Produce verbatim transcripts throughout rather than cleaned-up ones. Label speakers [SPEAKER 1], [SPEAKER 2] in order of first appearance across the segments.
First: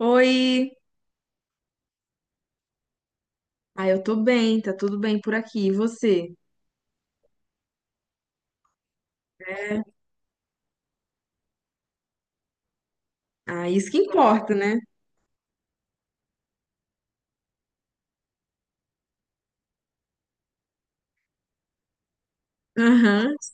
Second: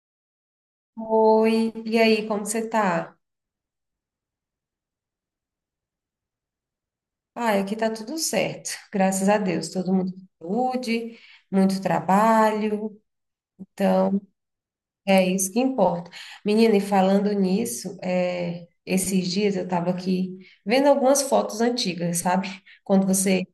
[SPEAKER 1] Oi!
[SPEAKER 2] Oi, e aí, como você tá?
[SPEAKER 1] Ah, eu tô bem, tá tudo bem por aqui. E você?
[SPEAKER 2] Ai, aqui tá tudo certo, graças a Deus.
[SPEAKER 1] É.
[SPEAKER 2] Todo mundo com saúde, muito trabalho,
[SPEAKER 1] Ah, isso que
[SPEAKER 2] então
[SPEAKER 1] importa, né?
[SPEAKER 2] é isso que importa. Menina, e falando nisso, é, esses dias eu tava aqui vendo algumas fotos antigas, sabe? Quando
[SPEAKER 1] Aham,
[SPEAKER 2] você,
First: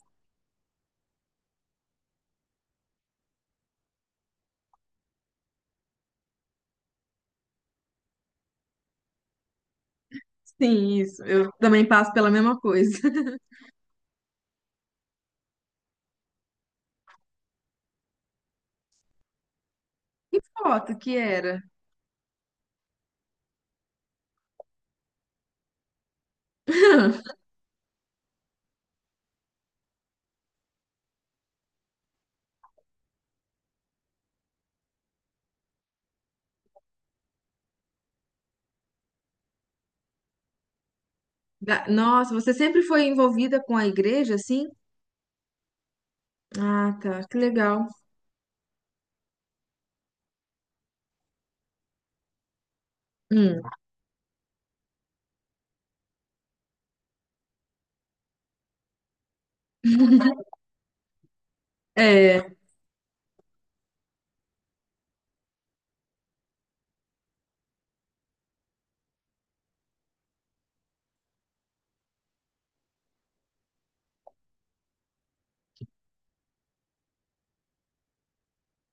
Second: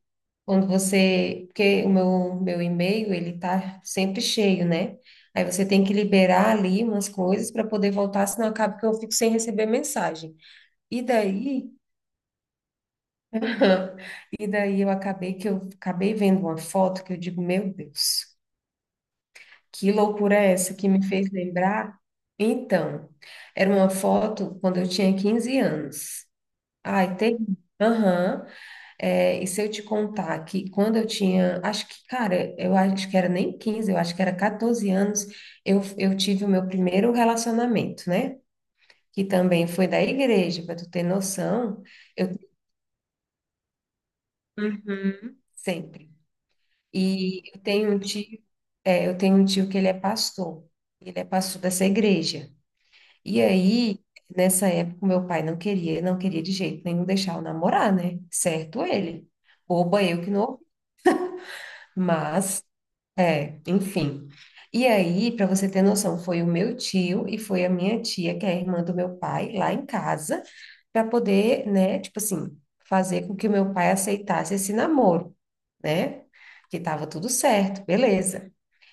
[SPEAKER 2] quando você, porque o meu, meu e-mail, ele tá sempre cheio, né? Aí você tem que liberar ali umas coisas para poder voltar, senão acaba que eu fico sem receber mensagem.
[SPEAKER 1] sim,
[SPEAKER 2] E
[SPEAKER 1] isso. Eu
[SPEAKER 2] daí
[SPEAKER 1] também passo pela mesma coisa.
[SPEAKER 2] Aham. E daí eu acabei que eu acabei vendo uma foto que eu digo, meu Deus, que loucura
[SPEAKER 1] Que
[SPEAKER 2] é essa que
[SPEAKER 1] foto
[SPEAKER 2] me
[SPEAKER 1] que
[SPEAKER 2] fez
[SPEAKER 1] era?
[SPEAKER 2] lembrar? Então, era uma foto quando eu tinha quinze anos. Ai, tem. Aham. É, e se eu te contar que quando eu tinha, acho que, cara, eu acho que era nem quinze eu acho que era catorze anos, eu, eu tive o meu primeiro relacionamento, né? Que também foi da igreja, para tu ter noção,
[SPEAKER 1] Da-
[SPEAKER 2] eu,
[SPEAKER 1] Nossa, você sempre foi envolvida com a igreja, assim?
[SPEAKER 2] Uhum, sempre.
[SPEAKER 1] Ah, tá, que
[SPEAKER 2] E eu
[SPEAKER 1] legal.
[SPEAKER 2] tenho um tio, é, eu tenho um tio que ele é pastor, ele é pastor dessa igreja. E
[SPEAKER 1] Hum.
[SPEAKER 2] aí, nessa época, o meu pai não queria, não queria de jeito nenhum deixar eu namorar, né? Certo ele. Boba eu que não,
[SPEAKER 1] É.
[SPEAKER 2] mas, é, enfim. E aí, para você ter noção, foi o meu tio e foi a minha tia, que é a irmã do meu pai, lá em casa, para poder, né, tipo assim, fazer com que o meu pai aceitasse esse namoro, né? Que tava tudo certo, beleza.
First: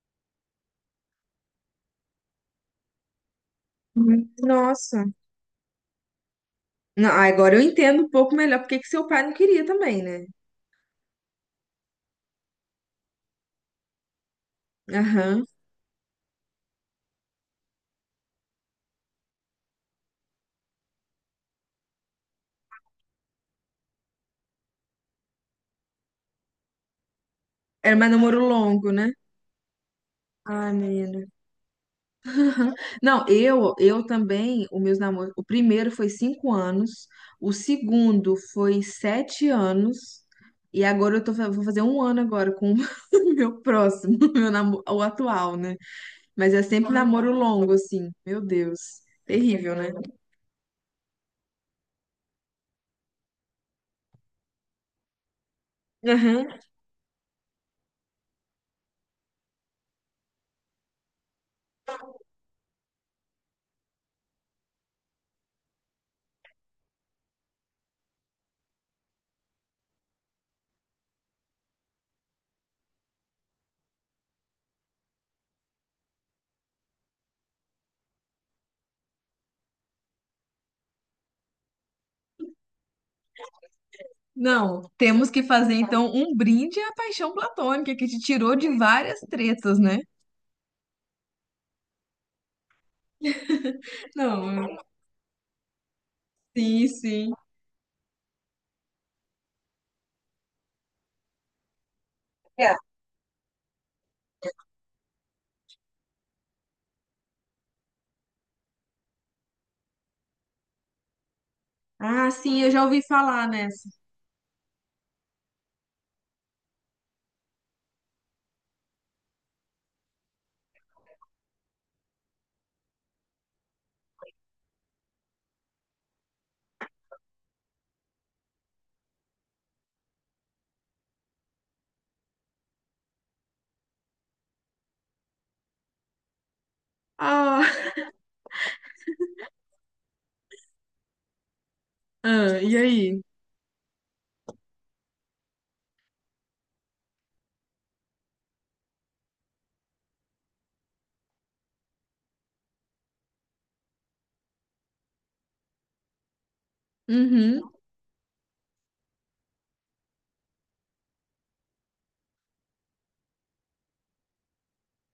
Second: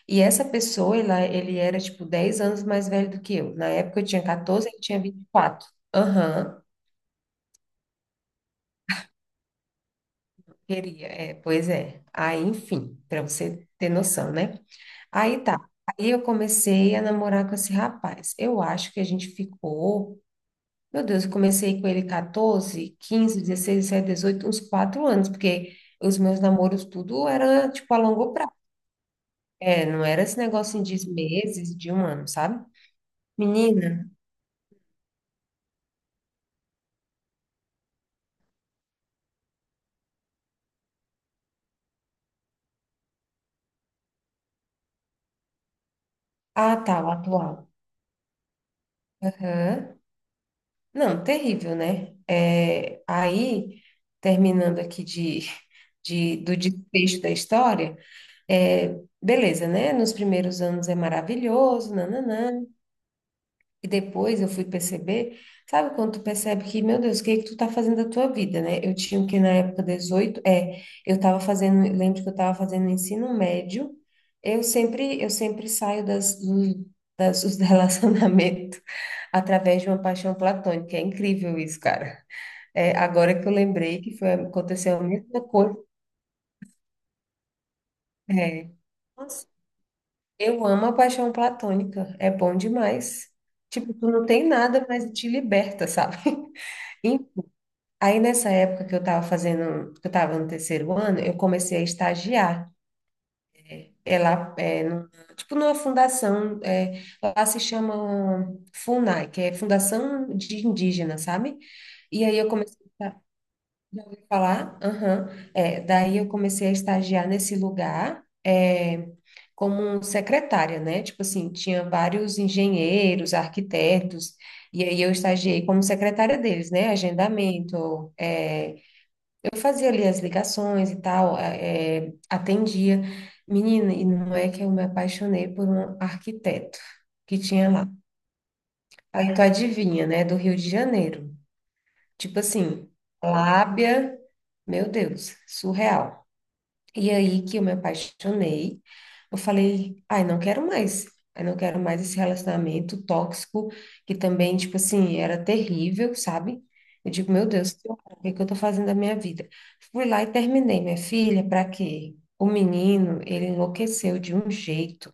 [SPEAKER 2] E essa pessoa, ela, ele era, tipo, dez anos mais velho do que eu. Na época eu tinha
[SPEAKER 1] Hum,
[SPEAKER 2] catorze, ele tinha
[SPEAKER 1] nossa.
[SPEAKER 2] vinte e quatro. Aham,
[SPEAKER 1] Não, agora eu entendo um pouco melhor porque que seu pai não queria também, né?
[SPEAKER 2] queria. É, pois é. Aí, enfim, para você ter noção, né? Aí
[SPEAKER 1] Aham.
[SPEAKER 2] tá. Aí eu comecei a namorar com esse rapaz. Eu acho que a gente ficou. Meu Deus, eu comecei com ele catorze, quinze, dezesseis, dezessete, dezoito, uns quatro anos, porque os meus namoros tudo era, tipo,
[SPEAKER 1] Era
[SPEAKER 2] a
[SPEAKER 1] mais
[SPEAKER 2] longo
[SPEAKER 1] namoro
[SPEAKER 2] prazo.
[SPEAKER 1] longo, né?
[SPEAKER 2] É, não era esse
[SPEAKER 1] Ai,
[SPEAKER 2] negócio de
[SPEAKER 1] menina.
[SPEAKER 2] meses, de um ano, sabe?
[SPEAKER 1] Não, eu eu
[SPEAKER 2] Menina.
[SPEAKER 1] também, o meus namoros, o primeiro foi cinco anos, o segundo foi sete anos, e agora eu tô, fa- vou fazer um ano agora com o meu próximo, meu namoro, o atual, né? Mas é
[SPEAKER 2] Ah,
[SPEAKER 1] sempre
[SPEAKER 2] tá, o
[SPEAKER 1] namoro
[SPEAKER 2] atual.
[SPEAKER 1] longo, assim, meu Deus, terrível, né?
[SPEAKER 2] Aham. Não, terrível, né? É, aí, terminando aqui de, de-
[SPEAKER 1] Aham.
[SPEAKER 2] do desfecho da história, é, beleza, né? Nos primeiros anos é maravilhoso, nananã, e depois eu fui perceber, sabe quando tu percebe que, meu Deus, o que é que tu tá fazendo da tua vida, né? Eu tinha o que na época dezoito, é, eu tava fazendo, lembro que eu tava fazendo ensino médio, eu sempre, eu sempre saio das, do- das, dos relacionamentos através de uma paixão platônica, é incrível isso, cara. É, agora que eu lembrei que foi,
[SPEAKER 1] Não,
[SPEAKER 2] aconteceu a
[SPEAKER 1] temos
[SPEAKER 2] mesma
[SPEAKER 1] que fazer
[SPEAKER 2] coisa.
[SPEAKER 1] então um brinde à paixão platônica que te tirou de
[SPEAKER 2] É.
[SPEAKER 1] várias
[SPEAKER 2] Nossa,
[SPEAKER 1] tretas, né?
[SPEAKER 2] eu amo a paixão platônica, é bom demais. Tipo, tu não tem
[SPEAKER 1] Não,
[SPEAKER 2] nada, mas te liberta, sabe?
[SPEAKER 1] sim,
[SPEAKER 2] E
[SPEAKER 1] sim.
[SPEAKER 2] aí nessa época que eu tava fazendo, que eu tava no terceiro ano, eu comecei a estagiar. É lá, é, num- tipo numa fundação, é, lá se chama FUNAI, que é Fundação de Indígenas, sabe? E
[SPEAKER 1] Ah,
[SPEAKER 2] aí eu
[SPEAKER 1] sim, eu
[SPEAKER 2] comecei
[SPEAKER 1] já ouvi falar nessa.
[SPEAKER 2] falar? Aham. É, daí eu comecei a estagiar nesse lugar, é, como secretária, né? Tipo assim, tinha vários engenheiros, arquitetos, e aí eu estagiei como secretária deles, né? Agendamento, é, eu fazia ali as ligações e tal, é, atendia. Menina, e não é que eu me apaixonei por um arquiteto que
[SPEAKER 1] Ah,
[SPEAKER 2] tinha lá. Aí tu adivinha, né? Do Rio de Janeiro. Tipo
[SPEAKER 1] ah, e
[SPEAKER 2] assim,
[SPEAKER 1] aí?
[SPEAKER 2] lábia, meu Deus, surreal. E aí que eu me apaixonei, eu falei, ai, não quero mais, ai, não quero mais esse relacionamento tóxico, que também, tipo assim, era terrível, sabe? Eu digo, meu
[SPEAKER 1] Uhum.
[SPEAKER 2] Deus, que horror, o que que eu tô fazendo da minha vida? Fui lá e terminei, minha filha, pra quê? O menino, ele enlouqueceu de um jeito.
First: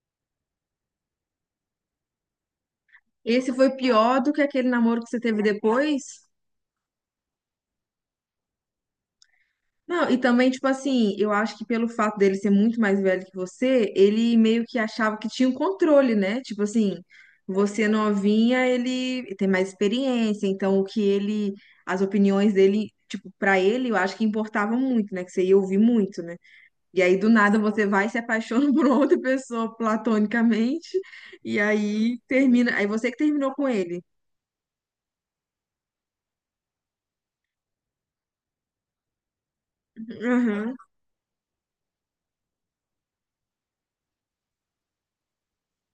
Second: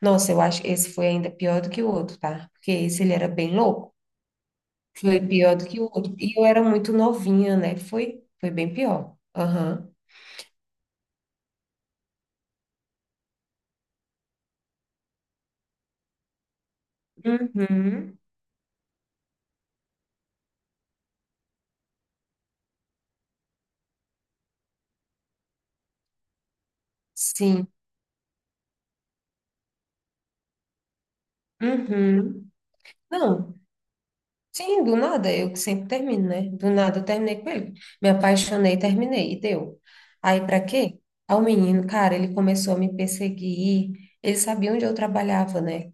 [SPEAKER 2] Nossa, eu acho que esse foi ainda pior do que o outro, tá? Porque esse ele era
[SPEAKER 1] Esse
[SPEAKER 2] bem
[SPEAKER 1] foi
[SPEAKER 2] louco,
[SPEAKER 1] pior do que aquele namoro que você
[SPEAKER 2] foi
[SPEAKER 1] teve
[SPEAKER 2] pior do que o
[SPEAKER 1] depois?
[SPEAKER 2] outro. E eu era muito novinha, né? Foi, foi bem pior. Aham.
[SPEAKER 1] Não, e também, tipo assim, eu acho que pelo fato dele ser muito mais velho que você, ele meio que achava que tinha um controle, né? Tipo assim, você
[SPEAKER 2] Uhum.
[SPEAKER 1] novinha, ele tem mais experiência, então o que ele, as opiniões dele, tipo, pra ele, eu acho que importava muito, né? Que você ia ouvir muito, né? E aí, do nada,
[SPEAKER 2] Sim.
[SPEAKER 1] você vai e se apaixona por outra pessoa platonicamente, e aí
[SPEAKER 2] Uhum.
[SPEAKER 1] termina, aí você que terminou
[SPEAKER 2] Não,
[SPEAKER 1] com ele.
[SPEAKER 2] sim, do nada, eu que sempre termino, né? Do nada eu terminei com ele. Me apaixonei, terminei, e deu. Aí pra
[SPEAKER 1] Aham.
[SPEAKER 2] quê? Aí o menino, cara, ele começou a me perseguir, ele sabia onde eu trabalhava, né?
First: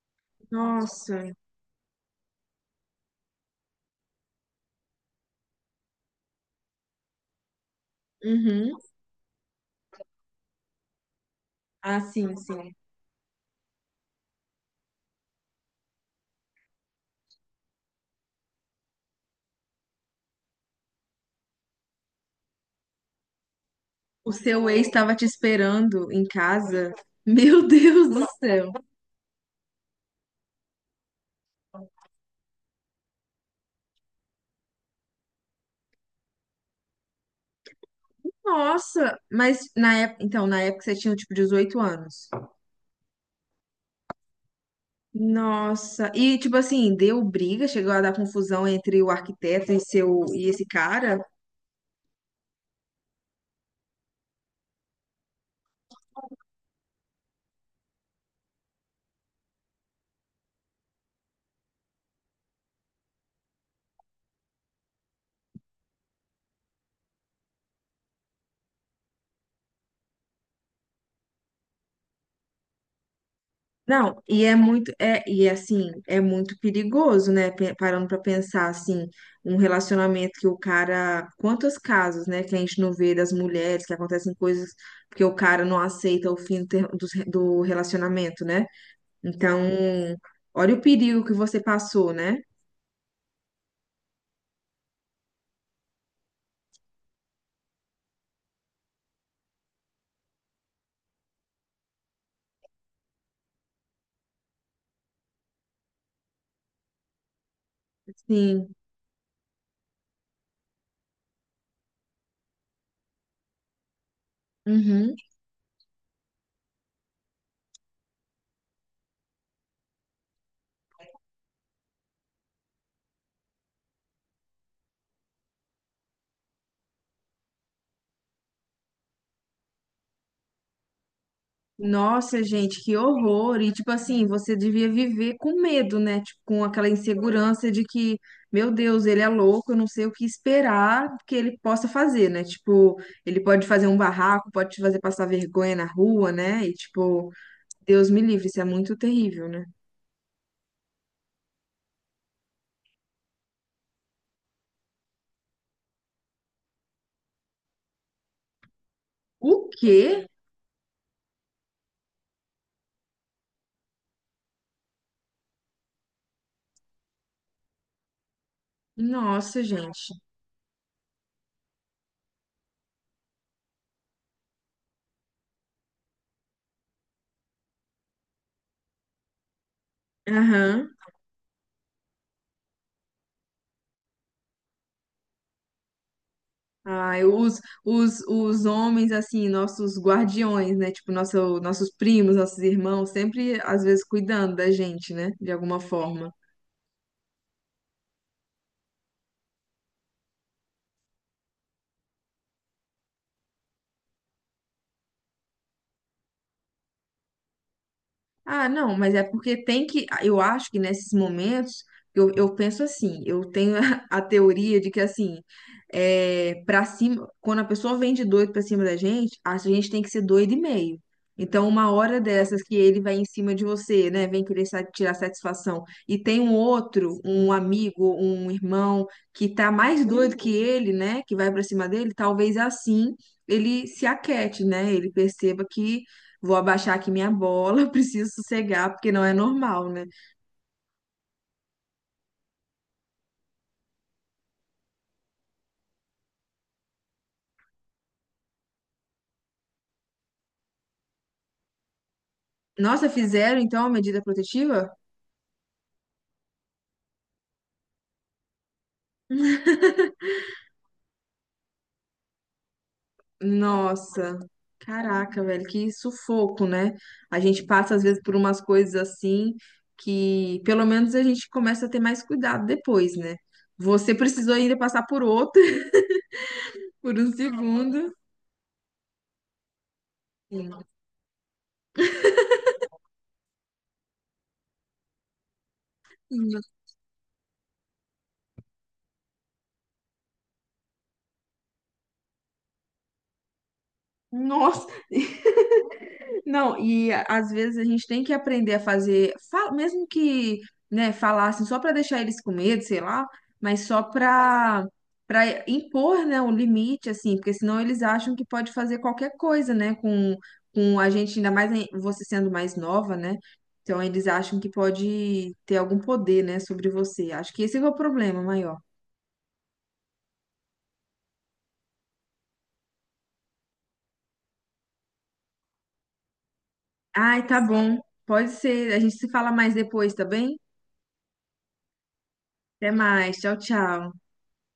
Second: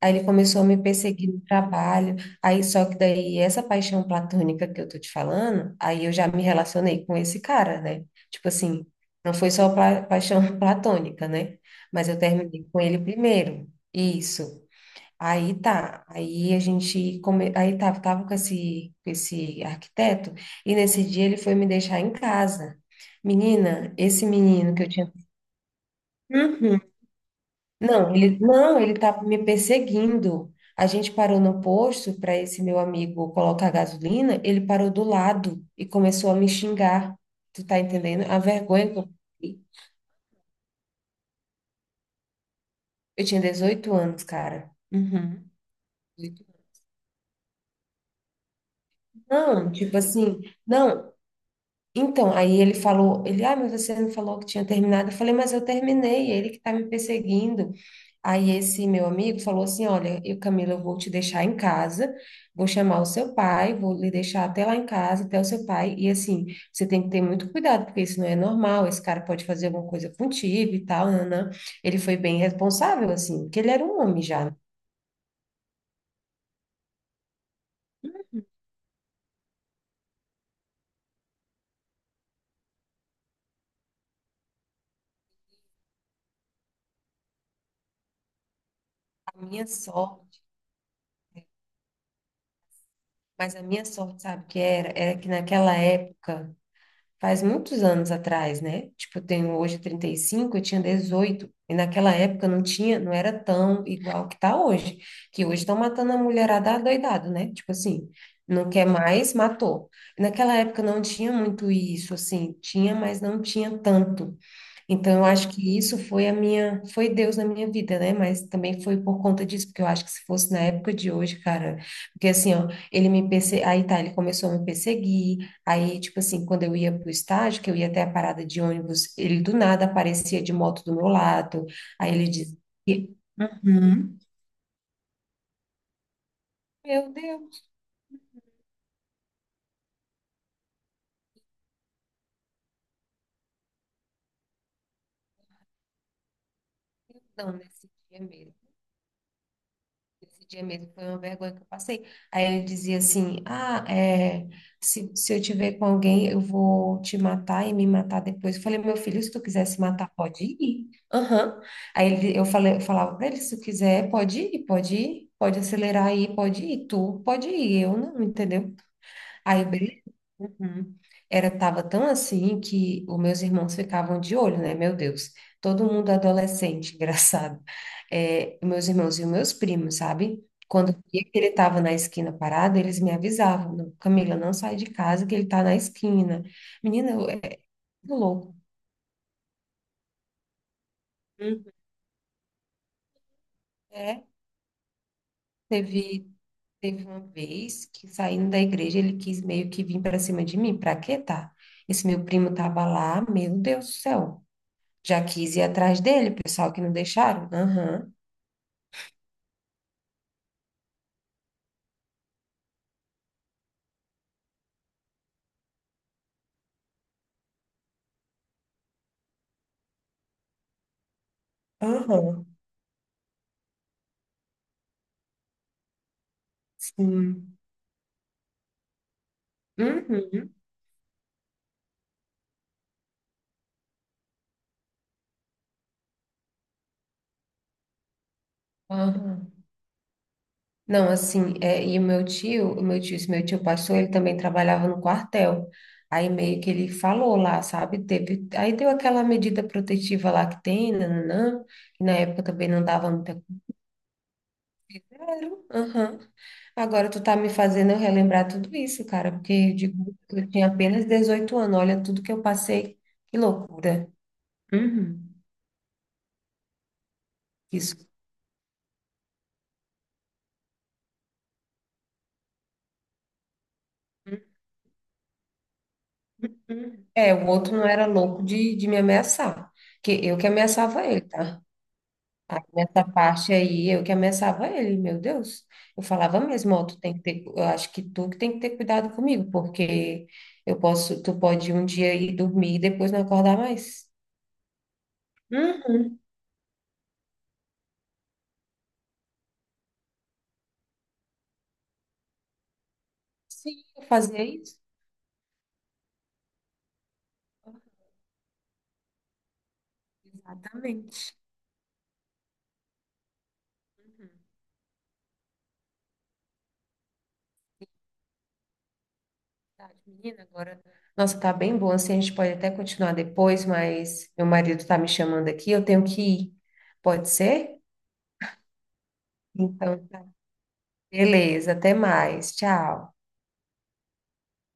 [SPEAKER 2] Aí ele começou a me
[SPEAKER 1] Nossa.
[SPEAKER 2] perseguir no trabalho, aí só que daí essa paixão platônica que eu tô te falando, aí eu já me relacionei com esse cara, né? Tipo
[SPEAKER 1] Uhum.
[SPEAKER 2] assim, não foi só pla- paixão platônica, né?
[SPEAKER 1] Ah,
[SPEAKER 2] Mas eu
[SPEAKER 1] sim,
[SPEAKER 2] terminei
[SPEAKER 1] sim.
[SPEAKER 2] com ele primeiro, isso. Aí tá, aí a gente, come... aí tava, tava com esse, com esse arquiteto, e nesse dia ele foi me deixar em casa. Menina, esse
[SPEAKER 1] O seu
[SPEAKER 2] menino que
[SPEAKER 1] ex
[SPEAKER 2] eu tinha.
[SPEAKER 1] estava te esperando em
[SPEAKER 2] Uhum.
[SPEAKER 1] casa. Meu Deus
[SPEAKER 2] Não,
[SPEAKER 1] do
[SPEAKER 2] ele
[SPEAKER 1] céu.
[SPEAKER 2] não, ele tava me perseguindo. A gente parou no posto para esse meu amigo colocar gasolina, ele parou do lado e começou a me xingar. Tu tá entendendo? A vergonha que eu
[SPEAKER 1] Nossa,
[SPEAKER 2] fiquei.
[SPEAKER 1] mas na época, então, na época você tinha tipo dezoito anos.
[SPEAKER 2] Eu tinha dezoito anos, cara. Uhum.
[SPEAKER 1] Nossa, e
[SPEAKER 2] dezoito
[SPEAKER 1] tipo
[SPEAKER 2] anos.
[SPEAKER 1] assim, deu briga, chegou a dar confusão entre o arquiteto
[SPEAKER 2] Não,
[SPEAKER 1] e
[SPEAKER 2] tipo
[SPEAKER 1] seu
[SPEAKER 2] assim,
[SPEAKER 1] e esse
[SPEAKER 2] não.
[SPEAKER 1] cara?
[SPEAKER 2] Então, aí ele falou, ele, ah, mas você não falou que tinha terminado. Eu falei, mas eu terminei, é ele que está me perseguindo. Aí esse meu amigo falou assim, olha, eu, Camila, eu vou te deixar em casa, vou chamar o seu pai, vou lhe deixar até lá em casa, até o seu pai. E assim, você tem que ter muito cuidado, porque isso não é normal, esse cara pode fazer alguma coisa contigo e tal, nanã. Ele foi bem responsável, assim, porque ele era um homem
[SPEAKER 1] Não, e
[SPEAKER 2] já,
[SPEAKER 1] é
[SPEAKER 2] né?
[SPEAKER 1] muito, é, e é assim, é muito perigoso, né? Pe- Parando pra pensar assim, um relacionamento que o cara, quantos casos, né, que a gente não vê das mulheres que acontecem coisas porque o cara não aceita o fim do, ter- dos re- do relacionamento, né?
[SPEAKER 2] A
[SPEAKER 1] Então,
[SPEAKER 2] minha sorte,
[SPEAKER 1] olha o perigo que você passou, né?
[SPEAKER 2] mas a minha sorte, sabe o que era? Era que naquela época faz muitos anos atrás, né? Tipo, eu tenho hoje trinta e cinco, eu tinha dezoito. E naquela época não tinha, não era tão igual que tá hoje. Que hoje estão matando a mulherada adoidado, né? Tipo assim, não
[SPEAKER 1] Sim.
[SPEAKER 2] quer mais, matou. E naquela época não tinha muito isso, assim, tinha, mas não tinha tanto.
[SPEAKER 1] Uhum.
[SPEAKER 2] Então, eu acho que isso foi a minha, foi Deus na minha vida, né? Mas também foi por conta disso, porque eu acho que se fosse na época de hoje, cara, porque assim, ó, ele me perse... aí tá, ele começou a me perseguir, aí, tipo assim, quando eu ia pro estágio, que eu ia até a parada de ônibus, ele do nada aparecia de moto do meu lado, aí ele
[SPEAKER 1] Nossa,
[SPEAKER 2] dizia.
[SPEAKER 1] gente, que horror! E tipo
[SPEAKER 2] Uhum.
[SPEAKER 1] assim, você devia viver com medo, né? Tipo, com aquela
[SPEAKER 2] Meu Deus,
[SPEAKER 1] insegurança de que, meu Deus, ele é louco, eu não sei o que esperar que ele possa fazer, né? Tipo, ele pode fazer um barraco, pode te fazer passar vergonha na rua, né? E tipo,
[SPEAKER 2] não, nesse
[SPEAKER 1] Deus
[SPEAKER 2] dia
[SPEAKER 1] me livre,
[SPEAKER 2] mesmo.
[SPEAKER 1] isso é muito terrível, né?
[SPEAKER 2] Esse dia mesmo foi uma vergonha que eu passei. Aí ele dizia assim: ah, é, se, se eu te ver com alguém, eu vou te matar e me matar depois. Eu falei, meu filho, se tu quiser
[SPEAKER 1] O
[SPEAKER 2] se matar,
[SPEAKER 1] quê?
[SPEAKER 2] pode ir. Aham. Aí ele, eu falei, eu falava pra ele: se tu quiser, pode ir, pode ir, pode acelerar aí, pode ir. Tu pode ir, eu não, entendeu?
[SPEAKER 1] Nossa,
[SPEAKER 2] Aí, beleza.
[SPEAKER 1] gente.
[SPEAKER 2] Uhum. Era, tava tão assim que os meus irmãos ficavam de olho, né? Meu Deus, todo mundo adolescente, engraçado. É, meus irmãos e os meus primos, sabe? Quando
[SPEAKER 1] Aham.
[SPEAKER 2] eu via que ele estava na esquina parado, eles me avisavam, "Não, Camila, não sai de casa que ele está na esquina." Menina,
[SPEAKER 1] Ai,
[SPEAKER 2] eu- é
[SPEAKER 1] os,
[SPEAKER 2] muito
[SPEAKER 1] os,
[SPEAKER 2] louco.
[SPEAKER 1] os homens, assim, nossos guardiões, né? Tipo, nosso,
[SPEAKER 2] Uhum.
[SPEAKER 1] nossos primos, nossos irmãos, sempre, às vezes,
[SPEAKER 2] É,
[SPEAKER 1] cuidando da gente, né? De alguma
[SPEAKER 2] teve,
[SPEAKER 1] forma.
[SPEAKER 2] teve uma vez que saindo da igreja, ele quis meio que vir para cima de mim. Pra quê, tá? Esse meu primo tava lá, meu Deus do céu. Já quis ir atrás dele, pessoal que não deixaram. Aham,
[SPEAKER 1] Ah, não, mas é porque tem que. Ah, eu acho que nesses momentos, eu, eu penso assim, eu tenho a, a teoria de que, assim, é, para cima, quando a pessoa vem de doido pra cima da gente, a gente tem que ser doido e meio. Então, uma hora
[SPEAKER 2] aham,
[SPEAKER 1] dessas que ele vai em cima de você, né, vem querer sa- tirar satisfação, e tem um outro, um
[SPEAKER 2] sim.
[SPEAKER 1] amigo, um irmão, que tá mais doido
[SPEAKER 2] Uhum,
[SPEAKER 1] que ele, né, que vai pra cima dele, talvez assim ele se aquete, né, ele perceba que vou abaixar aqui minha bola, preciso sossegar, porque não é
[SPEAKER 2] aham.
[SPEAKER 1] normal, né?
[SPEAKER 2] Não, assim, é, e o meu tio, o meu tio, esse meu tio pastor, ele também trabalhava no quartel. Aí meio que ele falou lá, sabe? Teve, aí deu aquela medida protetiva lá que tem, nananã, que na época também não
[SPEAKER 1] Nossa,
[SPEAKER 2] dava muita
[SPEAKER 1] fizeram então a medida protetiva?
[SPEAKER 2] coisa, zero. Aham. Agora tu tá me fazendo eu relembrar tudo isso, cara, porque eu digo, eu tinha apenas dezoito anos, olha tudo que eu passei, que loucura.
[SPEAKER 1] Nossa,
[SPEAKER 2] Uhum.
[SPEAKER 1] caraca, velho, que sufoco, né? A gente passa
[SPEAKER 2] Isso.
[SPEAKER 1] às vezes por umas coisas assim que pelo menos a gente começa a ter mais cuidado depois, né? Você precisou ainda passar por outra
[SPEAKER 2] Uhum.
[SPEAKER 1] por um
[SPEAKER 2] É, o outro não era
[SPEAKER 1] segundo.
[SPEAKER 2] louco de, de me ameaçar, que eu que
[SPEAKER 1] Sim.
[SPEAKER 2] ameaçava ele, tá? Aí, nessa parte aí, eu que ameaçava ele, meu Deus. Eu falava mesmo, ó, tu tem que ter, eu acho que tu que tem que ter cuidado comigo, porque eu posso, tu pode um dia ir dormir e depois não acordar mais.
[SPEAKER 1] Nossa.
[SPEAKER 2] Uhum,
[SPEAKER 1] Não, e às vezes a gente tem que aprender a fazer, fa- mesmo que, né, falassem só para deixar eles com medo, sei lá,
[SPEAKER 2] sim,
[SPEAKER 1] mas só
[SPEAKER 2] eu fazia isso.
[SPEAKER 1] para para impor, né, o limite, assim, porque senão eles acham que pode fazer qualquer coisa, né, com, com a
[SPEAKER 2] Exatamente.
[SPEAKER 1] gente, ainda mais em- você sendo mais nova, né? Então eles
[SPEAKER 2] Uhum.
[SPEAKER 1] acham que pode ter algum poder, né, sobre você. Acho que esse é o problema maior.
[SPEAKER 2] Tarde, Menina, agora. Nossa, tá bem bom. Assim, a gente pode até continuar depois, mas meu marido tá me chamando aqui, eu tenho que ir. Pode
[SPEAKER 1] Ai, tá
[SPEAKER 2] ser?
[SPEAKER 1] bom. Pode ser. A gente se fala mais
[SPEAKER 2] Então,
[SPEAKER 1] depois, tá
[SPEAKER 2] tá.
[SPEAKER 1] bem?
[SPEAKER 2] Beleza, até mais.
[SPEAKER 1] Até
[SPEAKER 2] Tchau.
[SPEAKER 1] mais. Tchau, tchau.